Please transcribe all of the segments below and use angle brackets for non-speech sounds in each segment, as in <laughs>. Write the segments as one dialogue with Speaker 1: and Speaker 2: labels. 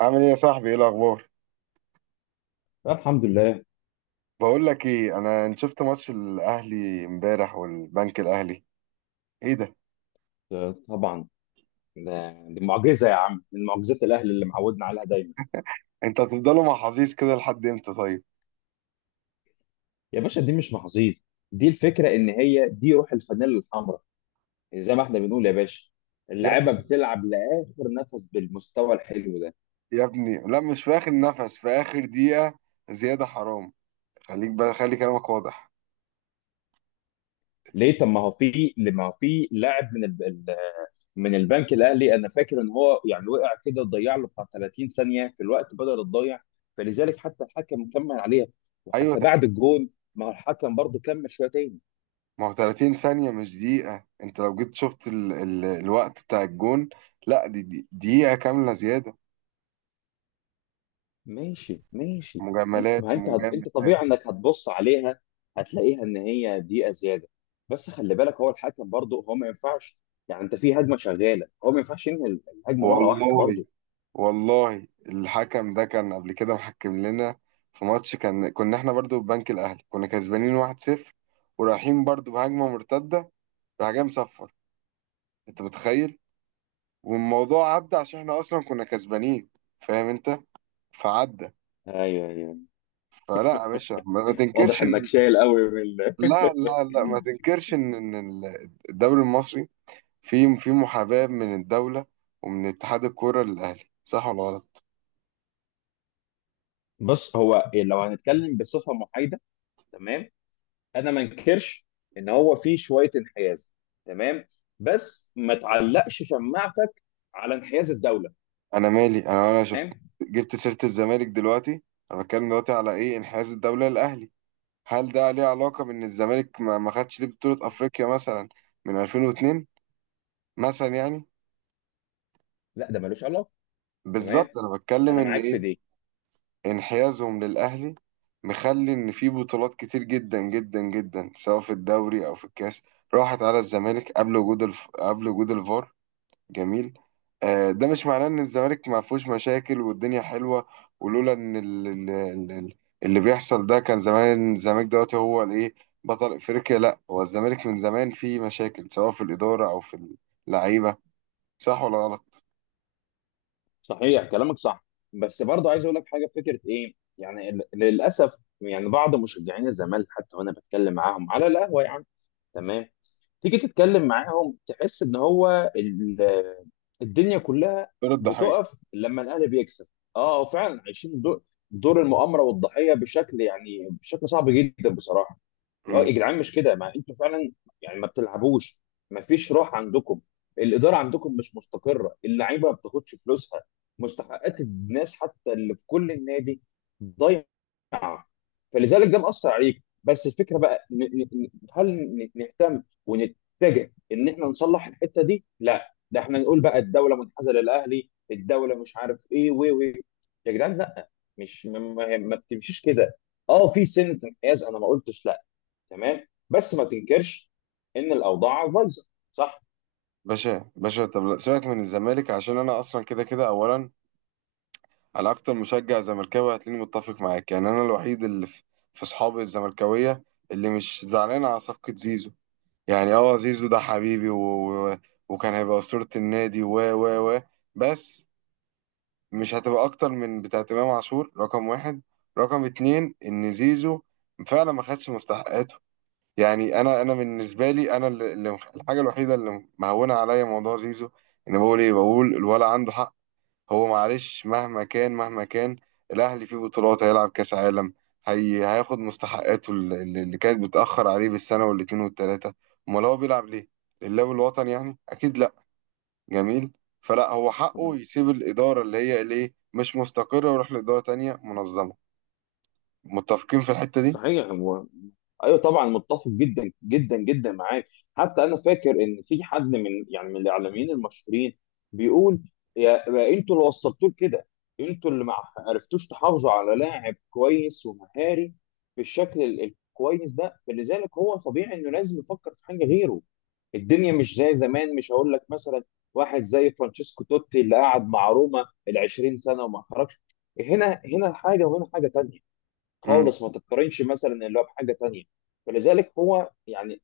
Speaker 1: عامل ايه يا صاحبي؟ ايه الاخبار؟
Speaker 2: الحمد لله.
Speaker 1: بقول لك ايه، انا انت شفت ماتش الاهلي امبارح والبنك الاهلي؟ ايه ده،
Speaker 2: طبعا. دي معجزه يا عم، من معجزات الاهل اللي معودنا عليها دايما.
Speaker 1: انت هتفضلوا مع حظيظ كده لحد امتى طيب؟
Speaker 2: يا باشا، دي مش محظوظ، دي الفكره ان هي دي روح الفانيلا الحمراء. يعني زي ما احنا بنقول يا باشا،
Speaker 1: يا
Speaker 2: اللعيبه
Speaker 1: ابني
Speaker 2: بتلعب لاخر نفس بالمستوى الحلو ده.
Speaker 1: يا ابني، لا مش في اخر نفس، في اخر دقيقة، زيادة حرام. خليك بقى، خلي كلامك واضح.
Speaker 2: ليه؟ طب ما هو في، لما هو في لاعب من البنك الاهلي، انا فاكر ان هو يعني وقع كده، ضيع له بتاع 30 ثانيه في الوقت بدل الضيع. فلذلك حتى الحكم كمل عليها،
Speaker 1: ايوه
Speaker 2: وحتى بعد الجون ما هو الحكم برضه كمل شويه.
Speaker 1: ما هو 30 ثانية مش دقيقة، انت لو جيت شفت الوقت بتاع الجون. لا، دي دقيقة كاملة زيادة.
Speaker 2: ماشي ماشي. انت
Speaker 1: مجاملات
Speaker 2: ما انت هت... انت طبيعي
Speaker 1: مجاملات.
Speaker 2: انك هتبص عليها، هتلاقيها ان هي دقيقه زياده. بس خلي بالك، هو الحكم برضه هو ما ينفعش، يعني انت في هجمه شغاله هو ما ينفعش ينهي الهجمه مره واحده
Speaker 1: والله
Speaker 2: برضه.
Speaker 1: والله الحكم ده كان قبل كده محكم لنا في ماتش، كان كنا احنا برضو ببنك الاهلي، كنا كسبانين 1-0 ورايحين برضو بهجمه مرتده، راح جاي مصفر. انت متخيل؟ والموضوع عدى عشان احنا اصلا كنا كسبانين، فاهم انت؟ فعدى.
Speaker 2: ايوه ايوه،
Speaker 1: فلا يا باشا، ما
Speaker 2: واضح انك شايل قوي
Speaker 1: لا لا لا ما تنكرش إن الدوري المصري فيه في محاباه من الدوله ومن اتحاد الكوره للاهلي، صح ولا غلط؟
Speaker 2: بص هو إيه، لو هنتكلم بصفه محايده، تمام، انا ما انكرش ان هو في شويه انحياز، تمام، بس ما تعلقش شماعتك على انحياز الدوله.
Speaker 1: انا مالي، انا شفت.
Speaker 2: تمام.
Speaker 1: جبت سيرة الزمالك دلوقتي؟ انا بتكلم دلوقتي على ايه، انحياز الدولة للاهلي. هل ده ليه علاقة بان الزمالك ما خدش ليه بطولة افريقيا مثلا من 2002 مثلا يعني؟
Speaker 2: لا ده ملوش علاقه. تمام،
Speaker 1: بالظبط، انا بتكلم
Speaker 2: انا
Speaker 1: ان
Speaker 2: معاك في
Speaker 1: ايه،
Speaker 2: دي.
Speaker 1: انحيازهم للاهلي مخلي ان في بطولات كتير جدا جدا جدا سواء في الدوري او في الكاس راحت على الزمالك قبل وجود قبل وجود الفار. جميل. آه، ده مش معناه ان الزمالك ما فيهوش مشاكل والدنيا حلوه. ولولا ان اللي بيحصل ده كان زمان الزمالك دلوقتي هو الايه، بطل افريقيا. لا، هو الزمالك من زمان فيه مشاكل سواء في الاداره او في اللعيبه، صح ولا غلط؟
Speaker 2: صحيح، كلامك صح. بس برضه عايز اقول لك حاجه، فكره ايه يعني، للاسف يعني بعض مشجعين الزمالك حتى وانا بتكلم معاهم على القهوه، يعني تمام، تيجي تتكلم معاهم تحس ان الدنيا كلها
Speaker 1: دور الضحيه.
Speaker 2: بتقف لما الاهلي بيكسب. اه هو فعلا دور المؤامره والضحيه بشكل، يعني بشكل صعب جدا بصراحه. اه
Speaker 1: امم.
Speaker 2: يا جدعان، مش كده ما انتوا فعلا يعني ما بتلعبوش، ما فيش روح عندكم، الاداره عندكم مش مستقره، اللعيبه ما بتاخدش فلوسها، مستحقات الناس حتى اللي في كل النادي ضايعه. فلذلك ده مأثر عليك. بس الفكره بقى، هل نهتم ونتجه ان احنا نصلح الحته دي؟ لا، ده احنا نقول بقى الدوله منحازه للاهلي، الدوله مش عارف ايه، و يا جدعان لا، مش ما, ما ما بتمشيش كده. اه في سنه انحياز انا ما قلتش لا، تمام، بس ما تنكرش ان الاوضاع بايظه. صح.
Speaker 1: باشا باشا، طب لا، سيبك من الزمالك عشان انا اصلا كده كده. اولا انا اكتر مشجع زملكاوي هتلاقيني متفق معاك، يعني انا الوحيد اللي في في اصحابي الزملكاويه اللي مش زعلان على صفقه زيزو. يعني اه، زيزو ده حبيبي و... وكان هيبقى أسطورة النادي و بس مش هتبقى أكتر من بتاعة إمام عاشور رقم واحد. رقم اتنين، إن زيزو فعلا ما خدش مستحقاته. يعني أنا بالنسبة لي، أنا الحاجة الوحيدة اللي مهونة عليا موضوع زيزو إن بقول إيه، بقول الولا عنده حق. هو معلش، مهما كان مهما كان الاهلي فيه بطولات، هيلعب كاس عالم، هي هياخد مستحقاته اللي كانت بتاخر عليه بالسنه والاتنين والتلاته. امال هو بيلعب ليه؟ لله والوطن يعني؟ اكيد لا. جميل. فلا، هو حقه يسيب الاداره اللي هي ليه مش مستقره ويروح لاداره تانية منظمه. متفقين في الحته دي؟
Speaker 2: صحيح. ايوه طبعا، متفق جدا جدا جدا معاك. حتى انا فاكر ان في حد من يعني من الاعلاميين المشهورين بيقول: يا انتوا اللي وصلتوه لكده، انتوا اللي ما عرفتوش تحافظوا على لاعب كويس ومهاري بالشكل ال- الكويس ده. فلذلك هو طبيعي انه لازم يفكر في حاجه غيره. الدنيا مش زي زمان. مش هقول لك مثلا واحد زي فرانشيسكو توتي اللي قعد مع روما ال 20 سنه وما خرجش. هنا حاجه وهنا حاجه تانيه
Speaker 1: امم.
Speaker 2: خالص، ما تتقارنش مثلا اللي هو بحاجه تانيه. فلذلك هو يعني،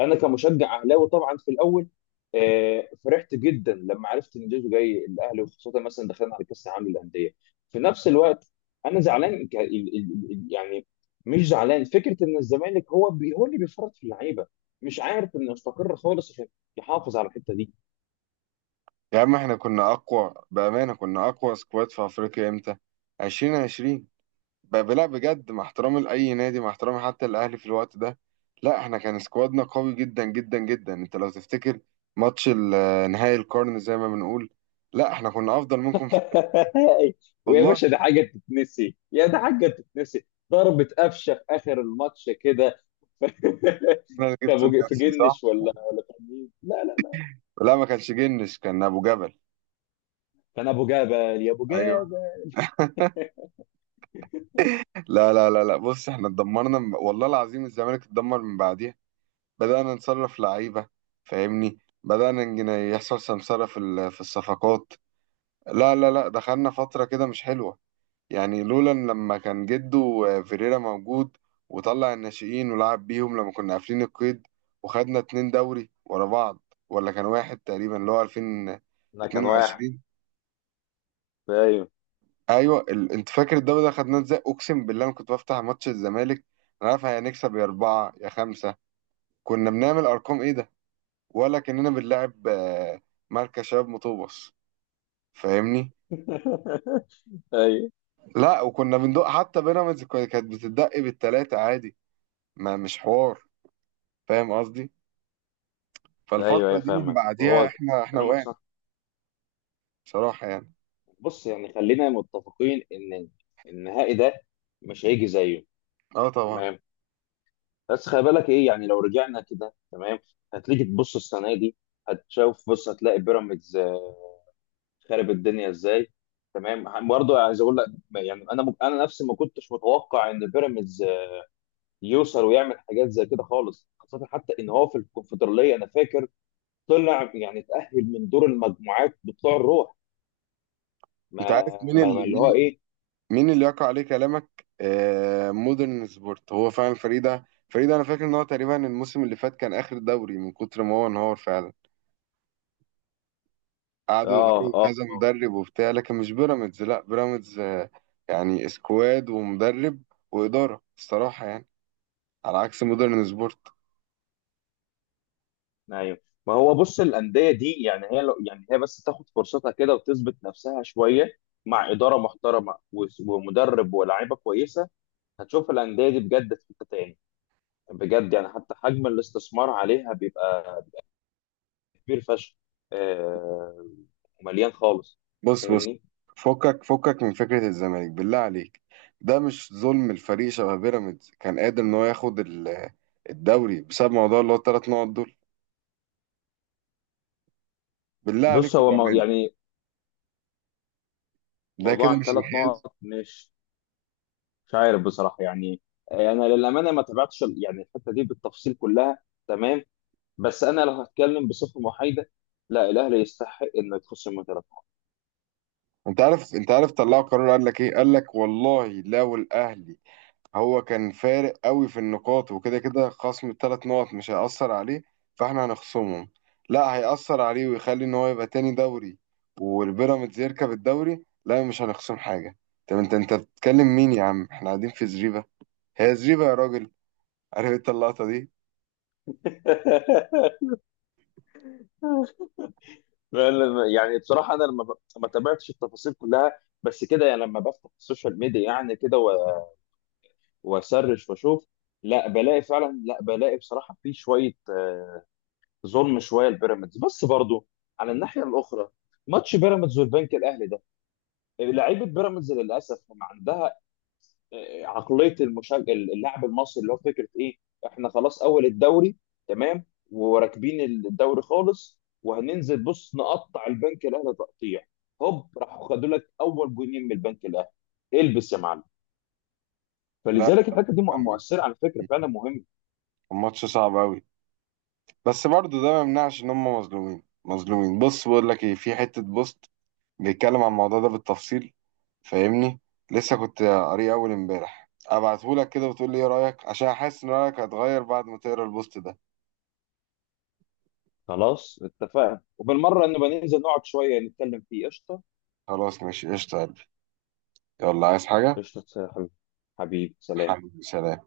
Speaker 2: انا كمشجع اهلاوي طبعا في الاول، فرحت جدا لما عرفت ان جيزو جاي الاهلي، وخاصه مثلا دخلنا على كاس العالم للانديه. في نفس الوقت انا زعلان، يعني مش زعلان فكره ان الزمالك هو بي هو اللي بيفرط في اللعيبه، مش عارف انه يستقر خالص عشان يحافظ على الحته دي.
Speaker 1: يا عم احنا كنا اقوى بامانه، كنا اقوى سكواد في افريقيا امتى، 2020. لا بجد مع احترامي لأي نادي، مع احترامي حتى الأهلي في الوقت ده، لا احنا كان سكوادنا قوي جدا جدا جدا. انت لو تفتكر ماتش آه، نهائي القرن زي ما بنقول، لا احنا كنا أفضل منكم في.
Speaker 2: <laughs> ويا
Speaker 1: والله
Speaker 2: باشا ده حاجه تتنسي؟ يا ده حاجه تتنسي! ضربة قفشه في اخر الماتش كده. <laughs>
Speaker 1: انا اللي جبته
Speaker 2: في
Speaker 1: لنفسي، صح؟
Speaker 2: جنش ولا كان مين؟ لا لا لا،
Speaker 1: لا، ما كانش جنش، كان أبو جبل.
Speaker 2: كان ابو جبل، يا ابو
Speaker 1: ايوه.
Speaker 2: جبل.
Speaker 1: <laughs> لا لا لا لا، بص احنا اتدمرنا والله العظيم الزمالك اتدمر من بعديها. بدأنا نصرف لعيبة، فاهمني؟ بدأنا يحصل سمسرة في في الصفقات. لا لا لا، دخلنا فترة كده مش حلوة. يعني لولا إن لما كان جده آه، فيريرا موجود وطلع الناشئين ولعب بيهم لما كنا قافلين القيد، وخدنا اتنين دوري ورا بعض، ولا كان واحد تقريبا اللي هو
Speaker 2: انا كان واحد.
Speaker 1: 2022.
Speaker 2: ايوه.
Speaker 1: ايوه انت فاكر الدوري ده خدناه ازاي؟ اقسم بالله انا كنت بفتح ماتش الزمالك، انا عارف هنكسب يا اربعه يا خمسه. كنا بنعمل ارقام ايه ده؟ ولا كاننا بنلعب آه، مركز شباب مطوبس، فاهمني؟
Speaker 2: <laughs> ايوه
Speaker 1: لا وكنا بندق، حتى بيراميدز كانت بتدق بالتلاته عادي، ما مش حوار، فاهم قصدي؟
Speaker 2: ايوه، ايوه
Speaker 1: فالفترة دي من
Speaker 2: فاهمك.
Speaker 1: بعديها
Speaker 2: وهو
Speaker 1: احنا
Speaker 2: كلامك
Speaker 1: وقعنا،
Speaker 2: صح.
Speaker 1: بصراحة يعني.
Speaker 2: بص يعني، خلينا متفقين ان النهائي ده مش هيجي زيه.
Speaker 1: اه طبعا.
Speaker 2: تمام. بس خلي بالك ايه يعني، لو رجعنا كده تمام، هتيجي تبص السنه دي هتشوف، بص هتلاقي بيراميدز خرب الدنيا ازاي. تمام، برضه عايز اقول لك يعني، انا نفسي ما كنتش متوقع ان بيراميدز يوصل ويعمل حاجات زي كده خالص، خاصة حتى ان هو في الكونفدرالية انا فاكر طلع يعني اتأهل من دور المجموعات بطلوع الروح.
Speaker 1: انت عارف
Speaker 2: ما,
Speaker 1: مين
Speaker 2: ما, ما
Speaker 1: اللي
Speaker 2: اللي هو
Speaker 1: مين،
Speaker 2: ايه.
Speaker 1: مين اللي يقع عليه كلامك؟ آه، مودرن سبورت، هو فعلا فريدة فريدة. انا فاكر ان هو تقريبا الموسم اللي فات كان اخر دوري من كتر ما هو انهار فعلا،
Speaker 2: اه
Speaker 1: قعدوا يغيروا
Speaker 2: اه
Speaker 1: كذا
Speaker 2: اه.
Speaker 1: مدرب وبتاع. لكن مش بيراميدز، لا بيراميدز آه، يعني سكواد ومدرب وإدارة الصراحة يعني، على عكس مودرن سبورت.
Speaker 2: ايوه. ما هو بص، الأندية دي يعني هي لو يعني، هي بس تاخد فرصتها كده وتثبت نفسها شوية مع إدارة محترمة ومدرب ولاعيبة كويسة، هتشوف الأندية دي بجد في حتة تاني. بجد يعني، حتى حجم الاستثمار عليها بيبقى كبير فشخ، آه، ومليان خالص.
Speaker 1: بص بص،
Speaker 2: فاهمني؟
Speaker 1: فكك فكك من فكرة الزمالك بالله عليك. ده مش ظلم الفريق شبه بيراميدز، كان قادر ان هو ياخد الدوري بسبب موضوع اللي هو الثلاث نقط دول؟ بالله
Speaker 2: بص
Speaker 1: عليكم
Speaker 2: هو مو
Speaker 1: بأمانة،
Speaker 2: يعني،
Speaker 1: ده
Speaker 2: موضوع
Speaker 1: كده مش
Speaker 2: الثلاث
Speaker 1: انحياز؟
Speaker 2: نقط مش، مش عارف بصراحه يعني. انا للامانه ما تابعتش يعني الحته دي بالتفصيل كلها. تمام، بس انا لو هتكلم بصفه محايده، لا الاهلي يستحق انه يتخصم من ثلاث نقط.
Speaker 1: انت عارف، انت عارف طلعوا قرار قال لك ايه، قال لك والله لو الاهلي هو كان فارق قوي في النقاط، وكده كده خصم الثلاث نقط مش هيأثر عليه، فاحنا هنخصمهم. لا، هيأثر عليه ويخلي ان هو يبقى تاني دوري والبيراميدز يركب الدوري، لا مش هنخصم حاجة. طب انت بتتكلم مين يا عم، احنا قاعدين في زريبة، هي زريبة يا راجل. <laughs> عارف انت اللقطة دي؟
Speaker 2: <laughs> فعلا، يعني بصراحه انا ما تابعتش التفاصيل كلها، بس كده يعني لما بفتح السوشيال ميديا يعني كده واسرش واشوف، لا بلاقي فعلا، لا بلاقي بصراحه في شويه، ظلم شويه لبيراميدز. بس برضو على الناحيه الاخرى، ماتش بيراميدز والبنك الاهلي ده، لعيبه بيراميدز للاسف ما عندها عقليه اللاعب المصري، اللي هو فكره ايه: احنا خلاص اول الدوري، تمام، وراكبين الدوري خالص، وهننزل بص نقطع البنك الاهلي تقطيع. هوب، راحوا خدوا لك اول جونين من البنك الاهلي، البس يا معلم.
Speaker 1: لا،
Speaker 2: فلذلك الحته دي
Speaker 1: كان
Speaker 2: مؤثره على فكره، فعلا مهم.
Speaker 1: كان ماتش صعب قوي، بس برضو ده ما يمنعش ان هم مظلومين مظلومين. بص بقول لك ايه، في حتة بوست بيتكلم عن الموضوع ده بالتفصيل، فاهمني؟ لسه كنت قاريه اول امبارح، ابعتهولك كده وتقول لي ايه رايك عشان حاسس ان رايك هتغير بعد ما تقرا البوست ده.
Speaker 2: خلاص اتفقنا، وبالمره نبقى ننزل نقعد شويه نتكلم فيه. قشطه.
Speaker 1: خلاص ماشي، قشطة يا قلبي. يلا، عايز حاجه؟
Speaker 2: قشطة يا حبيبي. حبيبي سلام.
Speaker 1: حبيبي سلام.